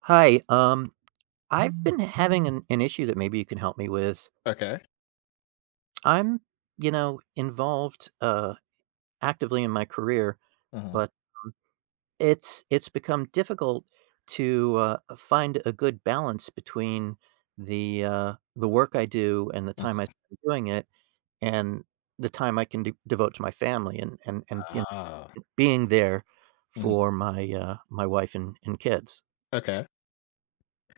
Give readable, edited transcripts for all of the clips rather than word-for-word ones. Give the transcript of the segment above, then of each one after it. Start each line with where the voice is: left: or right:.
right: Hi. I've been having an issue that maybe you can help me with.
left: Okay.
right: I'm, you know, involved actively in my career,
left: Mhm,
right: but um, it's become difficult to find a good balance between the work I do and the
left: mhm.
right: time I spend doing it, and the time I can devote to my family and
left: Ah.
right: being there
left: Mhm.
right: for my wife and kids.
left: Okay,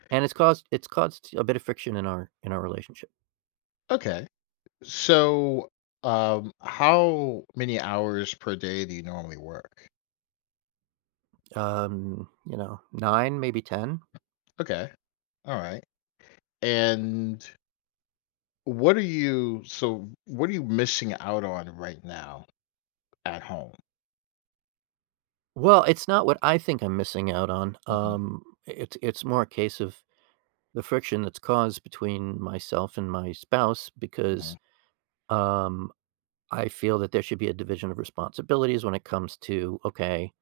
right: And it's caused a bit of friction in our relationship.
left: okay. So, how many hours per day do you normally work?
right: 9, maybe 10.
left: Okay, alright. And what are you so what are you missing out on right now at home?
right: Well, it's not what I think I'm missing out on.
left: Mhm,
right: It's more a case of the friction that's caused between myself and my spouse
left: mhm,
right: because um, I feel that there should be a division of responsibilities when it comes to, okay,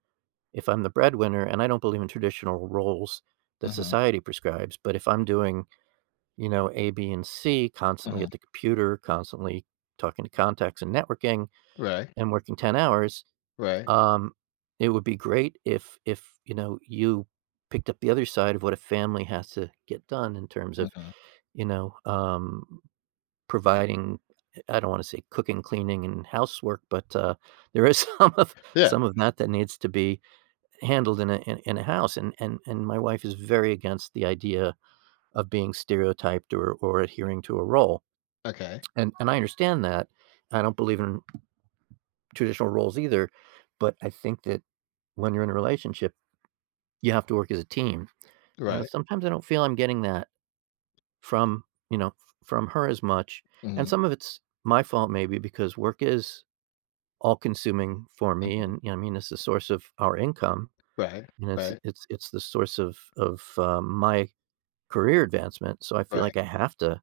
right: if I'm the breadwinner and I don't believe in traditional roles that
left: mhm,
right: society prescribes, but if I'm doing, you know, A, B, and C constantly
left: mhm.
right: at the computer, constantly talking to contacts and networking
left: Right,
right: and working 10 hours.
left: right,
right: Um, it would be great if you picked up the other side of what a family has to get done in terms of,
left: mhm.
right: you know, um, providing. I don't wanna say cooking, cleaning, and housework, but, there is
left: Yeah,
right: some of that that needs to be handled in a in in a house, and and my wife is very against the idea of being stereotyped or adhering to a role,
left: okay,
right: and I understand that. I don't believe in traditional roles either, but I think that when you're in a relationship you have to work as a team,
left: right.
right: and sometimes I don't feel I'm getting that from, from her as much, and
left: Mhm,
right: some of it's my fault maybe because work is all-consuming for me,
left: mhm.
right: and, I mean, it's the source of our income,
left: Right,
right: and it's
left: right,
right: it's it's the source of my career advancement, so I feel like
left: right.
right: I have to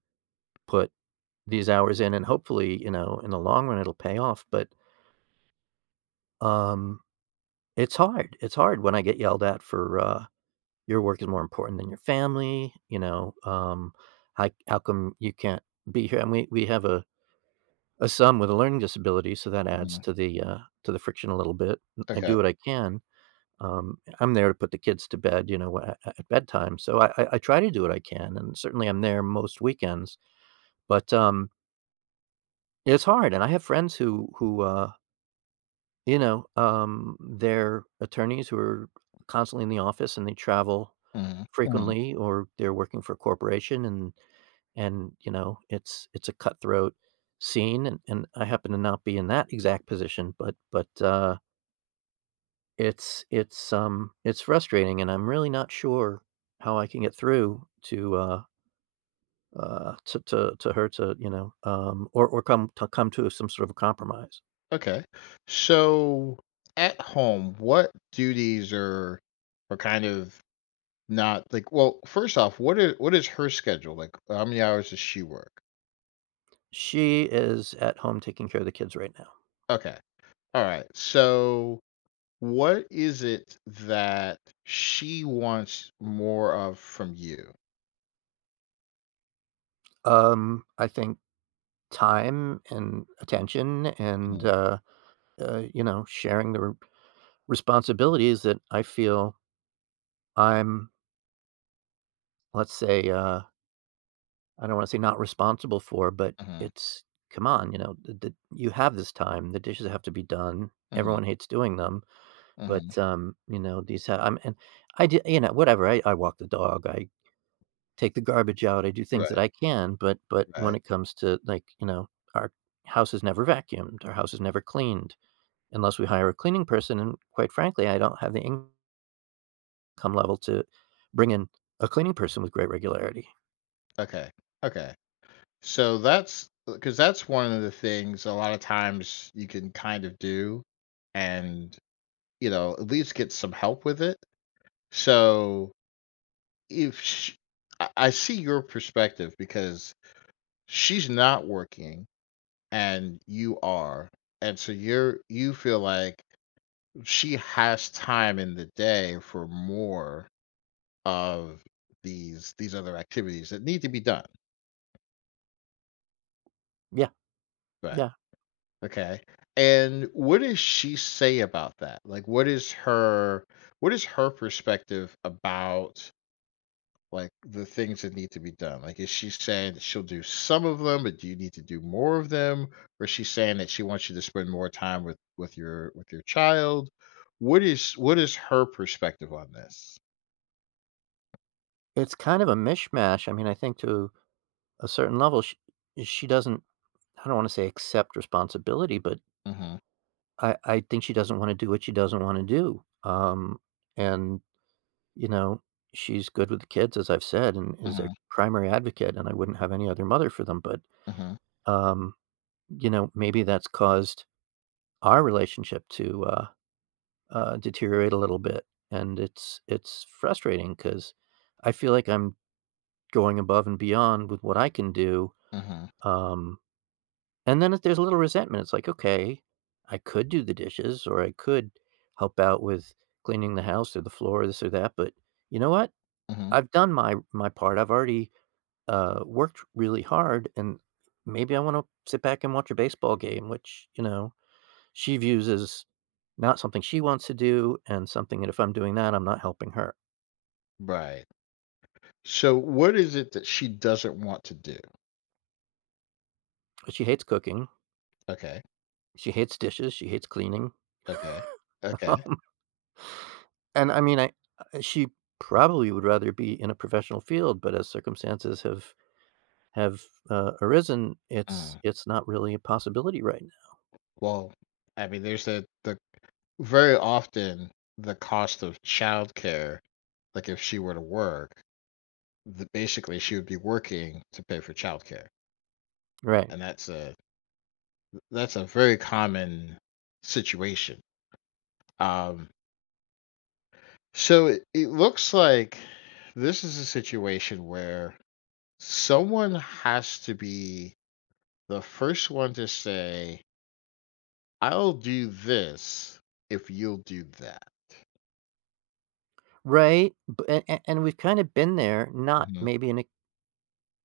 right: put these hours in, and hopefully, in the long run, it'll pay off, but, um, it's hard. It's hard when I get yelled at for, your work is more important than your family, how come you can't be here? And we have a son with a learning disability, so that adds
left: Mhm.
right: to the friction a little bit. I
left: Okay.
right: do what I can. I'm there to put the kids to bed, you know, at bedtime. So I try to do what I can, and certainly I'm there most weekends. But it's hard, and I have friends who they're attorneys who are constantly in the office and they travel
left: Mhm, mhm.
right: frequently, or they're working for a corporation, and you know, it's a cutthroat scene, and, I happen to not be in that exact position, but it's frustrating, and I'm really not sure how I can get through to to her, to or come to some sort of a compromise.
left: Okay. So at home, what duties are kind of not like well, first off, what is her schedule? Like how many hours does she work?
right: She is at home taking care of the kids right now.
left: Okay. All right. So what is it that she wants more of from you?
right: I think time and attention and,
left: Mhm,
right: you know, sharing the re responsibilities that I feel I'm, let's say, uh, I don't wanna say not responsible for, but
left: mhm,
right: it's come on, you know, the you have this time, the dishes have to be done,
left: mhm,
right: everyone hates doing them,
left: mhm.
right: but, you know, these ha I'm and I am, and I did, you know, whatever, I walk the dog, I take the garbage out, I do things that
left: Right,
right: I can, but
left: right.
right: when it comes to, like, you know, our house is never vacuumed, our house is never cleaned unless we hire a cleaning person, and quite frankly, I don't have the income level to bring in a cleaning person with great regularity.
left: Okay. Okay. So that's because that's one of the things a lot of times you can kind of do and you know, at least get some help with it. So if sh I see your perspective because she's not working and you are, and so you feel like she has time in the day for more of these other activities that need to be done.
right: Yeah,
left: Right.
right: yeah.
left: Okay. And what does she say about that? Like what is her perspective about like the things that need to be done? Like, is she saying that she'll do some of them, but do you need to do more of them? Or is she saying that she wants you to spend more time with with your child? What is her perspective on this?
right: It's kind of a mishmash. I mean, I think to a certain level, she doesn't, I don't wanna say accept responsibility, but
left: Mhm,
right: I think she doesn't wanna do what she doesn't wanna do, and you know, she's good with the kids, as I've said, and is their
left: mhm,
right: primary advocate, and I wouldn't have any other mother for them. But,
left: mhm,
right: um, you know, maybe that's caused our relationship to deteriorate a little bit, and it's frustrating because I feel like I'm going above and beyond with what I can do,
left: mhm,
right: um, and then if there's a little resentment. It's like, okay, I could do the dishes, or I could help out with cleaning the house or the floor, this or that, but you know what?
left: mhm.
right: I've done my part. I've already worked really hard, and maybe I want to sit back and watch a baseball game, which, you know, she views as not something she wants to do, and something that if I'm doing that, I'm not helping her.
left: Right. So, what is it that she doesn't want to do?
right: But she hates cooking.
left: Okay,
right: She hates dishes. She hates cleaning.
left: okay, okay.
right: um, and I mean, I she probably would rather be in a professional field, but as circumstances have, arisen, it's
left: Mm.
right: it's not really a possibility right
left: Well, I mean, there's the very often the cost of childcare. Like, if she were to work. Th Basically, she would be working to pay for childcare,
right: now. Right.
left: and that's a very common situation. Um, so it looks like this is a situation where someone has to be the first one to say, "I'll do this if you'll do that."
right: Right. And we've kind of been there, not
left: Mhm,
right: maybe in a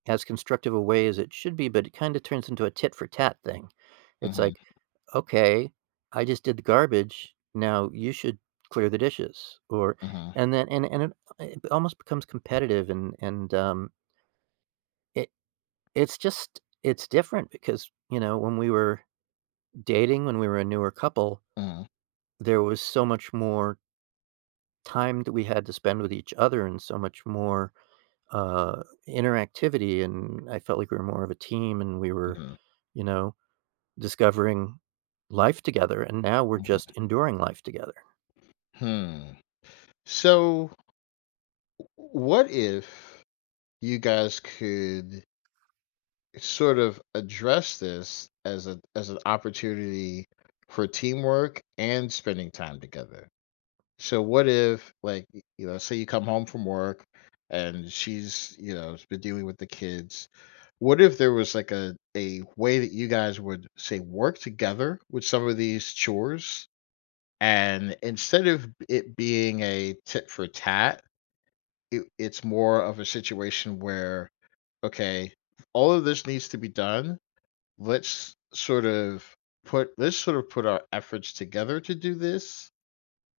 right: as constructive a way as it should be, but it kind of turns into a tit for tat thing. It's
left: mhm,
right: like, okay, I just did the garbage. Now you should clear the dishes, or
left: mhm,
right: and then and it almost becomes competitive, and it it's just, it's different because you know, when we were dating, when we were a newer couple,
left: mhm,
right: there was so much more time that we had to spend with each other, and so much more uh interactivity, and I felt like we were more of a team, and we were,
left: mhm,
right: you know, discovering life together, and now we're just
left: mhm.
right: enduring life together.
left: Hmm. So, what if you guys could sort of address this as a as an opportunity for teamwork and spending time together. So what if like you know, say you come home from work and she's, you know, has been dealing with the kids. What if there was like a way that you guys would say work together with some of these chores, and instead of it being a tit for tat, it's more of a situation where okay, all of this needs to be done, let's sort of let's sort of put our efforts together to do this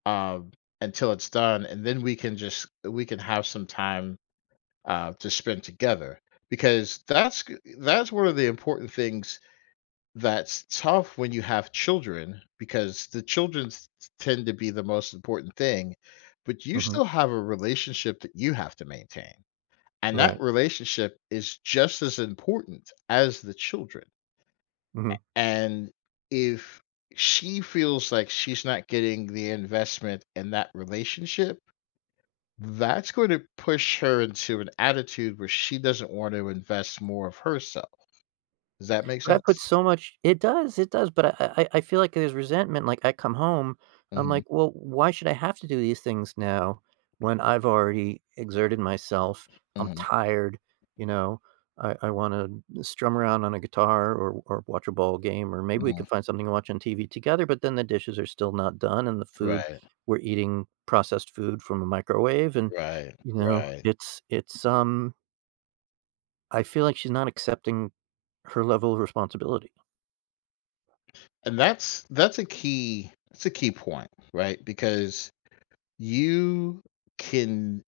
left: um until it's done, and then we can have some time to spend together, because that's one of the important things that's tough when you have children, because the children tend to be the most important thing, but you
right: Mhm.
left: still have a relationship that you have to maintain, and that
right: Right.
left: relationship is just as important as the children.
right: Mhm.
left: And if she feels like she's not getting the investment in that relationship, that's going to push her into an attitude where she doesn't want to invest more of herself. Does that make
right: But I put
left: sense?
right: so much It does, it does, but I feel like there's resentment, like, I come home, I'm
left: hmm
right: like, "Well, why should I have to do these things now when I've already exerted myself? I'm
left: hmm
right: tired," you know? I wanna strum around on a guitar, or watch a ball game, or maybe we
left: hmm
right: can find something to watch on TV together," but then the dishes are still not done, and the food
left: Right,
right: we're eating processed food from a microwave, and,
left: right,
right: you know,
left: right.
right: I feel like she's not accepting her level of responsibility.
left: And that's that's a key point, right? Because you can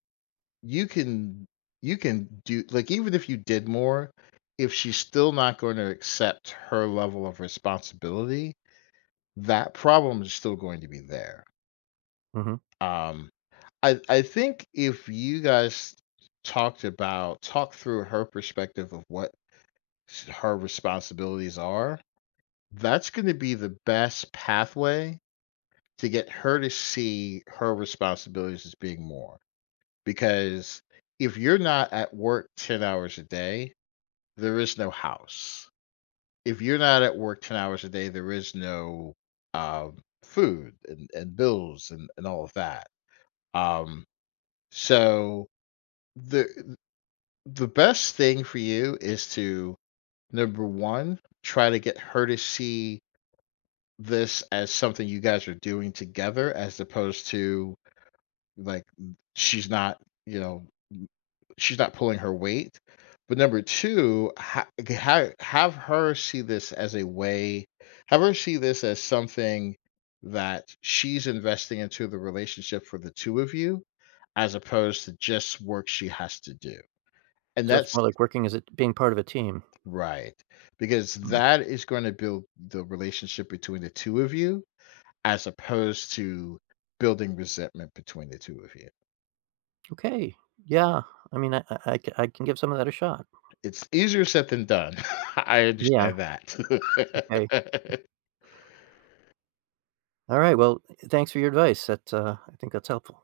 left: you can do like, even if you did more, if she's still not going to accept her level of responsibility, that problem is still going to be there.
right: Mhm.
left: Um, I think if you guys talked through her perspective of what her responsibilities are, that's going to be the best pathway to get her to see her responsibilities as being more. Because if you're not at work 10 hours a day, there is no house. If you're not at work 10 hours a day, there is no, um, food and bills and all of that. Um, so the best thing for you is to, number 1, try to get her to see this as something you guys are doing together as opposed to, like, she's not, you know, she's not pulling her weight. But number two, have her see this as a way, have her see this as something that she's investing into the relationship for the two of you, as opposed to just work she has to do. And
right: So it's
left: that's
right: more like working as, it being part of a team.
left: right, because
right: Mm.
left: that is going to build the relationship between the two of you, as opposed to building resentment between the two of you.
right: Okay. Yeah. I mean, I can give some of that a shot.
left: It's easier said than done. I
right: Yeah.
left: understand
right: Okay.
left: that.
right: Alright, well, thanks for your advice. I think that's helpful.